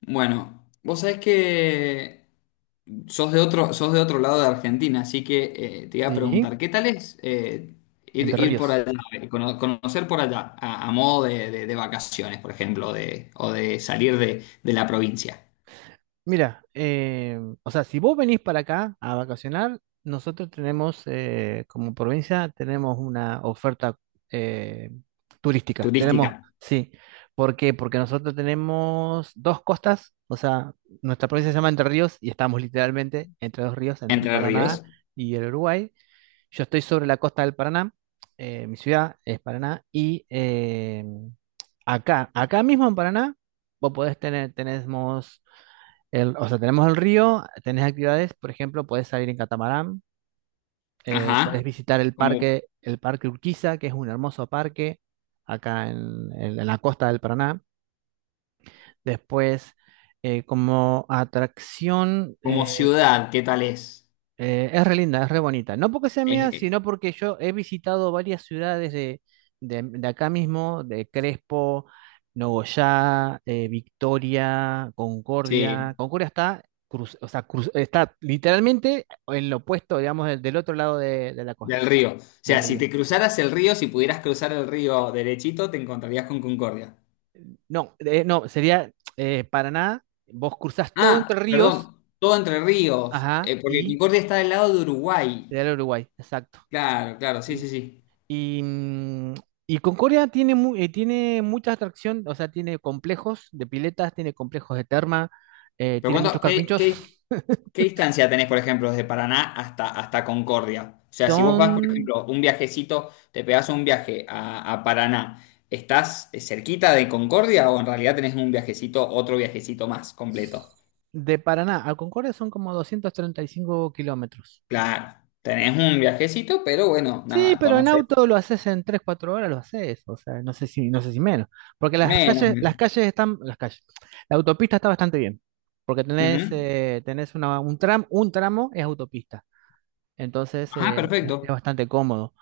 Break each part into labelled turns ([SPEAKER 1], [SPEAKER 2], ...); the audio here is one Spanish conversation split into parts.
[SPEAKER 1] Bueno, vos sabés que sos de otro lado de Argentina, así que te iba a
[SPEAKER 2] Sí,
[SPEAKER 1] preguntar, ¿qué tal es ir,
[SPEAKER 2] Entre
[SPEAKER 1] ir por
[SPEAKER 2] Ríos.
[SPEAKER 1] allá, conocer por allá, a modo de vacaciones, por ejemplo, de, o de salir de la provincia
[SPEAKER 2] Mira, o sea, si vos venís para acá a vacacionar, nosotros tenemos, como provincia, tenemos una oferta eh, turística. Tenemos,
[SPEAKER 1] turística,
[SPEAKER 2] sí. ¿Por qué? Porque nosotros tenemos dos costas, o sea, nuestra provincia se llama Entre Ríos y estamos literalmente entre dos ríos, entre el
[SPEAKER 1] Entre
[SPEAKER 2] Paraná
[SPEAKER 1] Ríos?
[SPEAKER 2] y el Uruguay. Yo estoy sobre la costa del Paraná, mi ciudad es Paraná, y acá mismo en Paraná, vos podés tener, o sea, tenemos el río, tenés actividades, por ejemplo, podés salir en catamarán,
[SPEAKER 1] Ajá.
[SPEAKER 2] podés visitar
[SPEAKER 1] Como,
[SPEAKER 2] el parque Urquiza, que es un hermoso parque acá en la costa del Paraná. Después, como atracción,
[SPEAKER 1] como ciudad, ¿qué tal es?
[SPEAKER 2] Es re linda, es re bonita. No porque sea
[SPEAKER 1] Eh,
[SPEAKER 2] mía,
[SPEAKER 1] eh,
[SPEAKER 2] sino porque yo he visitado varias ciudades de, de acá mismo, de Crespo, Nogoyá, Victoria,
[SPEAKER 1] sí,
[SPEAKER 2] Concordia. Concordia está, o sea, está literalmente en lo opuesto, digamos, del otro lado de la
[SPEAKER 1] del
[SPEAKER 2] costa,
[SPEAKER 1] río. O
[SPEAKER 2] del
[SPEAKER 1] sea, si
[SPEAKER 2] río.
[SPEAKER 1] te cruzaras el río, si pudieras cruzar el río derechito, te encontrarías con Concordia.
[SPEAKER 2] No, no, sería Paraná. Vos cruzás todo
[SPEAKER 1] Ah,
[SPEAKER 2] entre ríos,
[SPEAKER 1] perdón, todo Entre Ríos,
[SPEAKER 2] ajá,
[SPEAKER 1] porque
[SPEAKER 2] y
[SPEAKER 1] Concordia está del lado de
[SPEAKER 2] te
[SPEAKER 1] Uruguay.
[SPEAKER 2] da el Uruguay, exacto.
[SPEAKER 1] Claro, claro, sí, sí, sí.
[SPEAKER 2] Y, mm, y Concordia tiene, tiene mucha atracción, o sea, tiene complejos de piletas, tiene complejos de terma,
[SPEAKER 1] Pero
[SPEAKER 2] tiene muchos
[SPEAKER 1] cuánto,
[SPEAKER 2] carpinchos.
[SPEAKER 1] qué distancia tenés, por ejemplo, desde Paraná hasta, hasta Concordia? O sea, si vos vas, por
[SPEAKER 2] Son
[SPEAKER 1] ejemplo, un viajecito, te pegás un viaje a Paraná, ¿estás cerquita de Concordia o en realidad tenés un viajecito, otro viajecito más completo?
[SPEAKER 2] de Paraná a Concordia son como 235 kilómetros.
[SPEAKER 1] Claro, tenés un viajecito, pero bueno,
[SPEAKER 2] Sí,
[SPEAKER 1] nada,
[SPEAKER 2] pero en
[SPEAKER 1] conocés
[SPEAKER 2] auto lo haces en 3 4 horas, lo haces, o sea, no sé si menos, porque
[SPEAKER 1] menos.
[SPEAKER 2] las
[SPEAKER 1] Menos.
[SPEAKER 2] calles están, las calles, la autopista está bastante bien, porque tenés,
[SPEAKER 1] Ujú.
[SPEAKER 2] eh, tenés un tramo es autopista, entonces
[SPEAKER 1] Ajá,
[SPEAKER 2] es
[SPEAKER 1] perfecto.
[SPEAKER 2] bastante cómodo.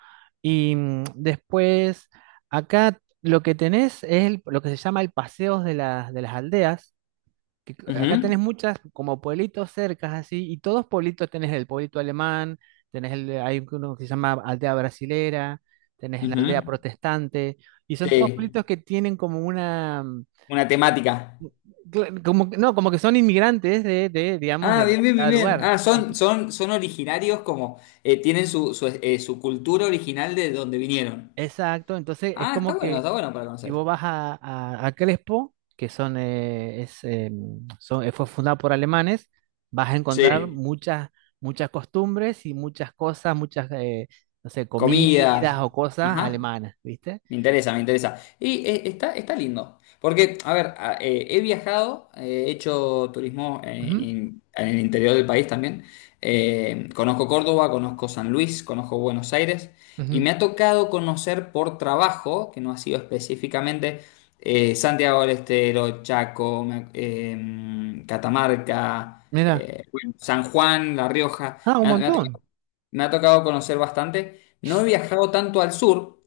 [SPEAKER 2] Y después, acá lo que tenés es lo que se llama el paseo de las aldeas. Que acá tenés
[SPEAKER 1] Ujú,
[SPEAKER 2] muchas como pueblitos cercas así, y todos pueblitos tenés el pueblito alemán, hay uno que se llama aldea brasilera, tenés la
[SPEAKER 1] ujú.
[SPEAKER 2] aldea protestante, y son todos
[SPEAKER 1] Sí.
[SPEAKER 2] pueblitos que tienen como una, mm,
[SPEAKER 1] Una temática.
[SPEAKER 2] como, no, como que son inmigrantes de digamos,
[SPEAKER 1] Ah,
[SPEAKER 2] de
[SPEAKER 1] bien, bien, bien,
[SPEAKER 2] cada
[SPEAKER 1] bien.
[SPEAKER 2] lugar.
[SPEAKER 1] Ah, son, son, son originarios como tienen su, su, su cultura original de donde vinieron.
[SPEAKER 2] Exacto, entonces es
[SPEAKER 1] Ah,
[SPEAKER 2] como que
[SPEAKER 1] está bueno para
[SPEAKER 2] si
[SPEAKER 1] conocer.
[SPEAKER 2] vos vas a, a Crespo, que son, es, son- fue fundada por alemanes, vas a encontrar
[SPEAKER 1] Sí.
[SPEAKER 2] muchas costumbres y muchas cosas, muchas, no sé, comidas
[SPEAKER 1] Comidas.
[SPEAKER 2] o cosas
[SPEAKER 1] Ajá.
[SPEAKER 2] alemanas, ¿viste?
[SPEAKER 1] Me interesa, me interesa. Y está, está lindo. Porque, a ver, he viajado, he hecho turismo
[SPEAKER 2] Ujú,
[SPEAKER 1] en el interior del país también. Conozco Córdoba, conozco San Luis, conozco Buenos Aires. Y
[SPEAKER 2] ujú.
[SPEAKER 1] me ha tocado conocer por trabajo, que no ha sido específicamente, Santiago del Estero, Chaco, Catamarca,
[SPEAKER 2] Mira,
[SPEAKER 1] bueno, San Juan, La Rioja.
[SPEAKER 2] ah, un montón.
[SPEAKER 1] Me ha tocado conocer bastante. No he viajado tanto al sur.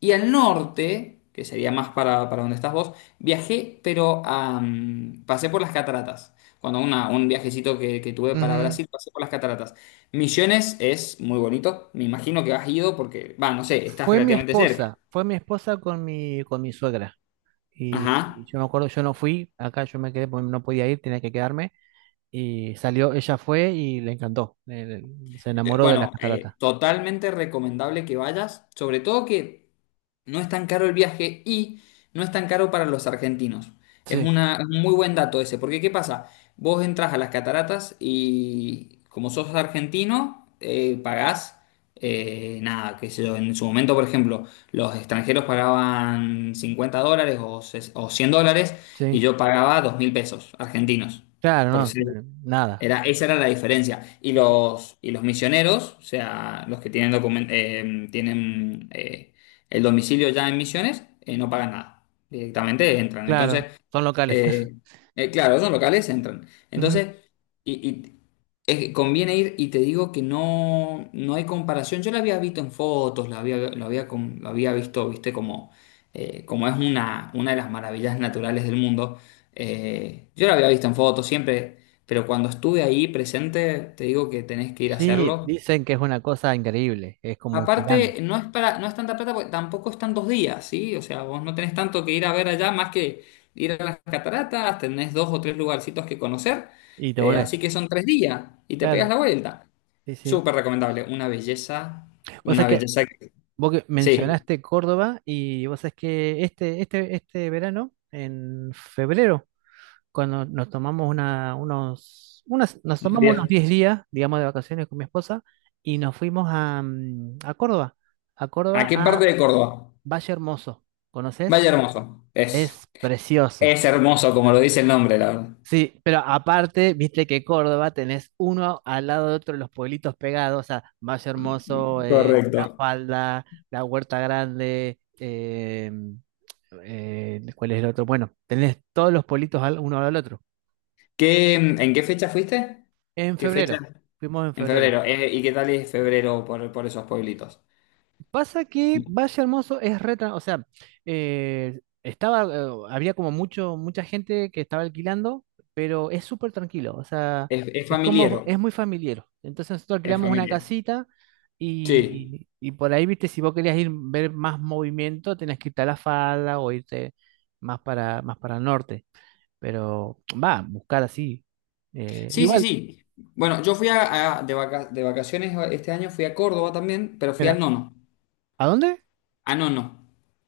[SPEAKER 1] Y al norte, que sería más para donde estás vos, viajé, pero a, pasé por las cataratas. Cuando un viajecito que tuve para
[SPEAKER 2] Ujú.
[SPEAKER 1] Brasil, pasé por las cataratas. Misiones es muy bonito. Me imagino que has ido porque, va, no sé, estás
[SPEAKER 2] Fue mi
[SPEAKER 1] relativamente cerca.
[SPEAKER 2] esposa, fue mi esposa con mi suegra. Y
[SPEAKER 1] Ajá.
[SPEAKER 2] yo me acuerdo, yo no fui, acá yo me quedé porque no podía ir, tenía que quedarme. Y salió, ella fue y le encantó, se enamoró de las
[SPEAKER 1] Bueno,
[SPEAKER 2] cataratas.
[SPEAKER 1] totalmente recomendable que vayas, sobre todo que no es tan caro el viaje y no es tan caro para los argentinos. Es
[SPEAKER 2] Sí,
[SPEAKER 1] una, es un muy buen dato ese, porque ¿qué pasa? Vos entras a las cataratas y como sos argentino, pagás nada, qué sé yo, en su momento, por ejemplo, los extranjeros pagaban $50 o $100 y
[SPEAKER 2] sí,
[SPEAKER 1] yo pagaba 2.000 pesos argentinos. por
[SPEAKER 2] claro,
[SPEAKER 1] ser
[SPEAKER 2] no, nada.
[SPEAKER 1] era, esa era la diferencia.
[SPEAKER 2] Sí, sí,
[SPEAKER 1] Y los misioneros, o sea, los que tienen el domicilio ya en Misiones, no pagan nada. Directamente entran. Entonces,
[SPEAKER 2] claro, son locales.
[SPEAKER 1] eh, claro, son locales, entran.
[SPEAKER 2] Ujú.
[SPEAKER 1] Entonces, y es que conviene ir y te digo que no, no hay comparación. Yo la había visto en fotos, la había, lo había, con- lo había visto, viste, como, como es una de las maravillas naturales del mundo. Yo la había visto en fotos siempre, pero cuando estuve ahí presente, te digo que tenés que ir a
[SPEAKER 2] Sí,
[SPEAKER 1] hacerlo.
[SPEAKER 2] dicen que es una cosa increíble, es como un gigante.
[SPEAKER 1] Aparte, no es para, no es tanta plata porque tampoco están 2 días, ¿sí? O sea, vos no tenés tanto que ir a ver allá más que ir a las cataratas, tenés dos o tres lugarcitos que conocer,
[SPEAKER 2] Y te volvés.
[SPEAKER 1] así que son 3 días y te pegas
[SPEAKER 2] Claro,
[SPEAKER 1] la vuelta.
[SPEAKER 2] sí, sí.
[SPEAKER 1] Súper recomendable,
[SPEAKER 2] Vos sabés
[SPEAKER 1] una
[SPEAKER 2] que
[SPEAKER 1] belleza que...
[SPEAKER 2] vos que
[SPEAKER 1] Sí,
[SPEAKER 2] mencionaste Córdoba y vos sabés que este verano, en febrero, cuando nos tomamos nos
[SPEAKER 1] unos
[SPEAKER 2] tomamos
[SPEAKER 1] días.
[SPEAKER 2] unos 10 días, digamos, de vacaciones con mi esposa, y nos fuimos a Córdoba, a
[SPEAKER 1] ¿A
[SPEAKER 2] Córdoba,
[SPEAKER 1] qué
[SPEAKER 2] a
[SPEAKER 1] parte de Córdoba?
[SPEAKER 2] Valle Hermoso. ¿Conoces?
[SPEAKER 1] Valle Hermoso, es.
[SPEAKER 2] Es precioso.
[SPEAKER 1] Es hermoso, como lo dice el nombre, la verdad.
[SPEAKER 2] Sí, pero aparte, viste que Córdoba tenés uno al lado de otro los pueblitos pegados, o sea, Valle Hermoso, La
[SPEAKER 1] Correcto.
[SPEAKER 2] Falda, La Huerta Grande, ¿cuál es el otro? Bueno, tenés todos los pueblitos uno al otro.
[SPEAKER 1] ¿Qué, en qué fecha fuiste?
[SPEAKER 2] En
[SPEAKER 1] ¿Qué fecha?
[SPEAKER 2] febrero, fuimos en
[SPEAKER 1] En
[SPEAKER 2] febrero.
[SPEAKER 1] febrero. ¿Y qué tal es febrero por esos pueblitos?
[SPEAKER 2] Pasa que Valle Hermoso es o sea, estaba, había como mucha gente que estaba alquilando, pero es súper tranquilo, o sea,
[SPEAKER 1] Es
[SPEAKER 2] es como, es
[SPEAKER 1] familiero.
[SPEAKER 2] muy familiar. Entonces nosotros
[SPEAKER 1] Es
[SPEAKER 2] alquilamos una
[SPEAKER 1] familiar.
[SPEAKER 2] casita
[SPEAKER 1] Sí.
[SPEAKER 2] y por ahí, viste, si vos querías ir ver más movimiento, tenés que irte a la falda o irte más para el norte. Pero va, buscar así.
[SPEAKER 1] Sí, sí,
[SPEAKER 2] Igual,
[SPEAKER 1] sí. Bueno, yo fui de vacaciones este año, fui a Córdoba también, pero fui a
[SPEAKER 2] mira,
[SPEAKER 1] Nono.
[SPEAKER 2] ¿a dónde?
[SPEAKER 1] A Nono.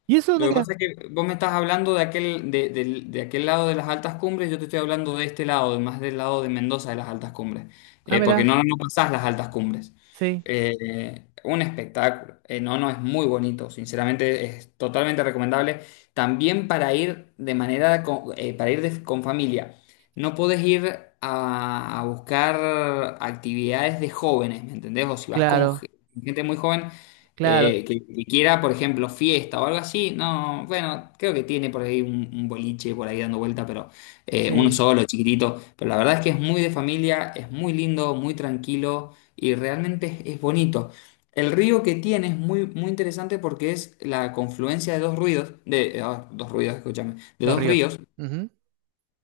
[SPEAKER 2] ¿Y eso
[SPEAKER 1] Lo
[SPEAKER 2] dónde
[SPEAKER 1] que
[SPEAKER 2] queda?
[SPEAKER 1] pasa es que vos me estás hablando de aquel, de aquel lado de las altas cumbres, yo te estoy hablando de este lado, de más del lado de Mendoza de las altas cumbres.
[SPEAKER 2] Ah,
[SPEAKER 1] Porque
[SPEAKER 2] mira,
[SPEAKER 1] no, no pasás las altas cumbres.
[SPEAKER 2] sí,
[SPEAKER 1] Un espectáculo. No, no, es muy bonito, sinceramente es totalmente recomendable. También para ir de manera, para ir con familia, no podés ir a buscar actividades de jóvenes, ¿me entendés? O si vas con
[SPEAKER 2] claro,
[SPEAKER 1] gente muy joven,
[SPEAKER 2] claro,
[SPEAKER 1] que quiera, por ejemplo, fiesta o algo así, no, bueno, creo que tiene por ahí un boliche por ahí dando vuelta, pero uno
[SPEAKER 2] sí.
[SPEAKER 1] solo, chiquitito, pero la verdad es que es muy de familia, es muy lindo, muy tranquilo y realmente es bonito. El río que tiene es muy, muy interesante porque es la confluencia de dos ruidos, dos ruidos, escúchame, de
[SPEAKER 2] Los
[SPEAKER 1] dos
[SPEAKER 2] ríos.
[SPEAKER 1] ríos,
[SPEAKER 2] Ujú,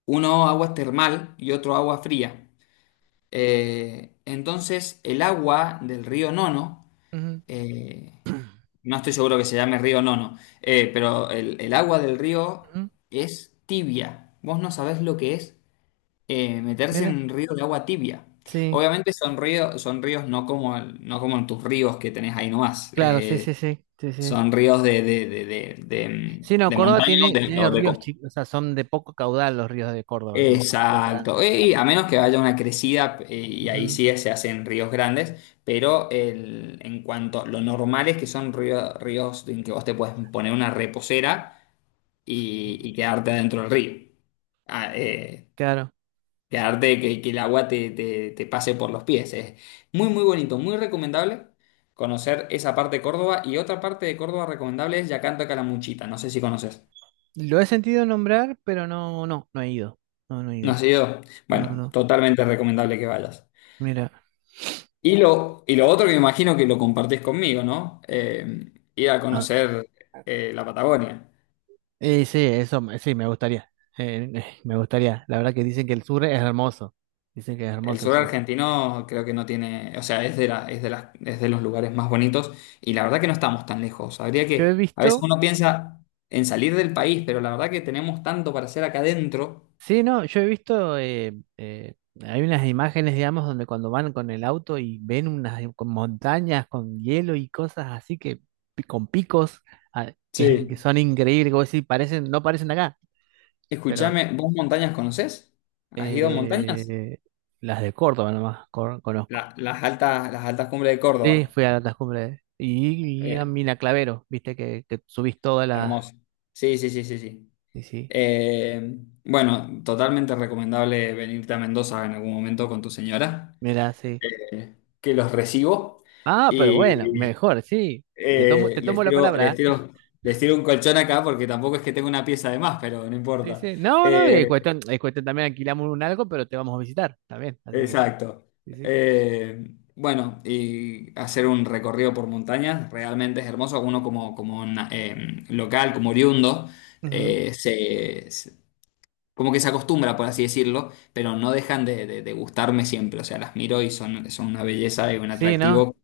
[SPEAKER 1] uno agua termal y otro agua fría. Entonces, el agua del río Nono,
[SPEAKER 2] ujú,
[SPEAKER 1] eh, no estoy seguro que se llame río Nono, pero el agua del río
[SPEAKER 2] ujú.
[SPEAKER 1] es tibia. Vos no sabés lo que es meterse
[SPEAKER 2] Mira,
[SPEAKER 1] en un río de agua tibia.
[SPEAKER 2] sí,
[SPEAKER 1] Obviamente son ríos no como, no como en tus ríos que tenés ahí nomás.
[SPEAKER 2] claro, sí, sí, sí, sí, sí.
[SPEAKER 1] Son ríos
[SPEAKER 2] Sí, no,
[SPEAKER 1] de
[SPEAKER 2] Córdoba
[SPEAKER 1] montaña o
[SPEAKER 2] tiene,
[SPEAKER 1] de,
[SPEAKER 2] tiene ríos chicos, o sea, son de poco caudal los ríos de Córdoba, no son ríos
[SPEAKER 1] Exacto.
[SPEAKER 2] grandes.
[SPEAKER 1] Y a menos que haya una crecida y ahí
[SPEAKER 2] Ujú,
[SPEAKER 1] sí se hacen ríos grandes, pero en cuanto lo normal es que son ríos en que vos te puedes poner una reposera y quedarte adentro del río. Ah, eh,
[SPEAKER 2] claro.
[SPEAKER 1] quedarte que, que el agua te pase por los pies. Es muy, muy bonito, muy recomendable conocer esa parte de Córdoba. Y otra parte de Córdoba recomendable es Yacanta Calamuchita. No sé si conoces.
[SPEAKER 2] Lo he sentido nombrar, pero no, no, no he ido. No, no he
[SPEAKER 1] No
[SPEAKER 2] ido.
[SPEAKER 1] sé yo.
[SPEAKER 2] No,
[SPEAKER 1] Bueno,
[SPEAKER 2] no.
[SPEAKER 1] totalmente recomendable que vayas.
[SPEAKER 2] Mira.
[SPEAKER 1] Y lo otro que me imagino que lo compartís conmigo, ¿no? Ir a
[SPEAKER 2] a-
[SPEAKER 1] conocer la Patagonia.
[SPEAKER 2] sí, eso, sí, me gustaría. Me gustaría. La verdad que dicen que el sur es hermoso. Dicen que es
[SPEAKER 1] El
[SPEAKER 2] hermoso el
[SPEAKER 1] sur
[SPEAKER 2] sur.
[SPEAKER 1] argentino creo que no tiene, o sea, es de es de las, es de los lugares más bonitos y la verdad que no estamos tan lejos. Habría
[SPEAKER 2] Yo he
[SPEAKER 1] que, a veces
[SPEAKER 2] visto
[SPEAKER 1] uno piensa en salir del país, pero la verdad que tenemos tanto para hacer acá adentro.
[SPEAKER 2] Sí, no, yo he visto, hay unas imágenes, digamos, donde cuando van con el auto y ven unas con montañas con hielo y cosas así que con picos ah, que
[SPEAKER 1] Sí.
[SPEAKER 2] son increíbles, como decir, no parecen acá, pero
[SPEAKER 1] Escúchame, ¿vos montañas conocés? ¿Has ido a montañas?
[SPEAKER 2] eh, las de Córdoba nomás conozco.
[SPEAKER 1] Las altas cumbres de
[SPEAKER 2] Sí,
[SPEAKER 1] Córdoba.
[SPEAKER 2] fui a las cumbres y a
[SPEAKER 1] Bien,
[SPEAKER 2] Mina Clavero, viste que subís todas las,
[SPEAKER 1] hermoso. Sí, sí, sí, sí, sí.
[SPEAKER 2] sí, sí,
[SPEAKER 1] Eh, bueno, totalmente recomendable venirte a Mendoza en algún momento con tu señora,
[SPEAKER 2] mira, sí.
[SPEAKER 1] que los recibo.
[SPEAKER 2] Ah, pero bueno, mejor, sí, te tomo,
[SPEAKER 1] Eh,
[SPEAKER 2] te
[SPEAKER 1] les
[SPEAKER 2] tomo la
[SPEAKER 1] tiro, les
[SPEAKER 2] palabra,
[SPEAKER 1] tiro, les tiro un colchón acá porque tampoco es que tenga una pieza de más, pero no
[SPEAKER 2] sí,
[SPEAKER 1] importa.
[SPEAKER 2] sí. No, no,
[SPEAKER 1] Eh,
[SPEAKER 2] es cuestión también alquilamos un algo, pero te vamos a visitar también, así que,
[SPEAKER 1] exacto.
[SPEAKER 2] sí, sí.
[SPEAKER 1] Eh, bueno, y hacer un recorrido por montañas realmente es hermoso. Uno como, local, como oriundo,
[SPEAKER 2] Ujú.
[SPEAKER 1] eh, se, se- como que se acostumbra, por así decirlo, pero no dejan de gustarme siempre. O sea, las miro y son, son una belleza y un
[SPEAKER 2] Sí, ¿no?
[SPEAKER 1] atractivo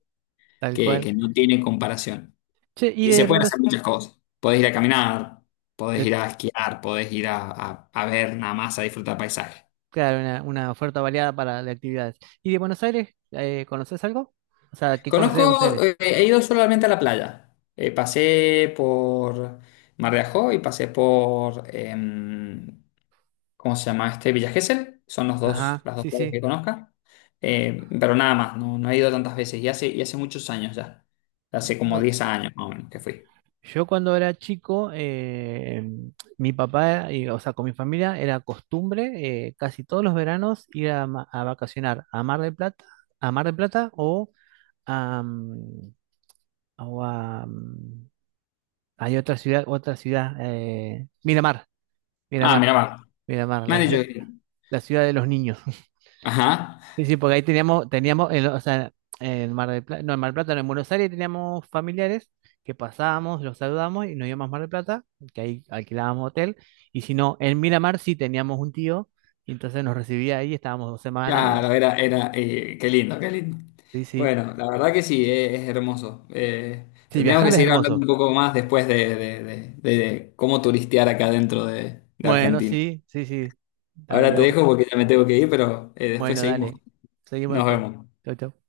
[SPEAKER 2] Tal cual.
[SPEAKER 1] que no tiene comparación.
[SPEAKER 2] Che, y
[SPEAKER 1] Y se
[SPEAKER 2] de
[SPEAKER 1] pueden hacer
[SPEAKER 2] Buenos
[SPEAKER 1] muchas cosas. Podés ir a caminar, podés ir
[SPEAKER 2] de-
[SPEAKER 1] a esquiar, podés ir a ver nada más, a disfrutar paisaje.
[SPEAKER 2] claro, una oferta variada para de actividades. ¿Y de Buenos Aires, conoces algo? O sea, ¿qué conoces de Buenos
[SPEAKER 1] Conozco,
[SPEAKER 2] Aires?
[SPEAKER 1] he ido solamente a la playa. Pasé por Mar de Ajó y pasé por, ¿cómo se llama este? Villa Gesell. Son los dos,
[SPEAKER 2] Ajá,
[SPEAKER 1] las dos
[SPEAKER 2] sí,
[SPEAKER 1] playas
[SPEAKER 2] sí.
[SPEAKER 1] que conozca. Pero nada más, no, no he ido tantas veces. Y hace muchos años ya. Hace como
[SPEAKER 2] No,
[SPEAKER 1] 10 años más o menos que fui.
[SPEAKER 2] yo cuando era chico, mi papá, o sea, con mi familia, era costumbre casi todos los veranos ir a vacacionar a Mar del Plata, a Mar del Plata o a, o a, mm, hay otra ciudad, Miramar,
[SPEAKER 1] Ah,
[SPEAKER 2] Miramar,
[SPEAKER 1] mira, va.
[SPEAKER 2] Miramar,
[SPEAKER 1] Me
[SPEAKER 2] la
[SPEAKER 1] han dicho
[SPEAKER 2] ciudad,
[SPEAKER 1] que-
[SPEAKER 2] la ciudad de los niños.
[SPEAKER 1] Ajá.
[SPEAKER 2] Sí, sí, porque ahí teníamos, en, o sea, en Mar del Plata, no, en Mar del Plata, no, en Buenos Aires teníamos familiares que pasábamos, los saludábamos y nos íbamos a Mar del Plata, que ahí alquilábamos hotel, y si no, en Miramar sí teníamos un tío, y entonces nos recibía ahí, estábamos 2 semanas y
[SPEAKER 1] Claro, era, era, qué lindo, qué lindo.
[SPEAKER 2] sí, sí.
[SPEAKER 1] Bueno, la verdad que sí, es, hermoso.
[SPEAKER 2] Sí,
[SPEAKER 1] Tendríamos que
[SPEAKER 2] viajar es
[SPEAKER 1] seguir hablando
[SPEAKER 2] hermoso.
[SPEAKER 1] un poco más después de, de cómo turistear acá dentro de
[SPEAKER 2] Bueno,
[SPEAKER 1] Argentina.
[SPEAKER 2] sí, sí, sí.
[SPEAKER 1] Ahora
[SPEAKER 2] Estaría
[SPEAKER 1] te
[SPEAKER 2] bueno.
[SPEAKER 1] dejo porque ya me tengo que ir, pero después
[SPEAKER 2] Bueno,
[SPEAKER 1] seguimos.
[SPEAKER 2] dale. Seguimos
[SPEAKER 1] Nos
[SPEAKER 2] después.
[SPEAKER 1] vemos.
[SPEAKER 2] Chau, chau.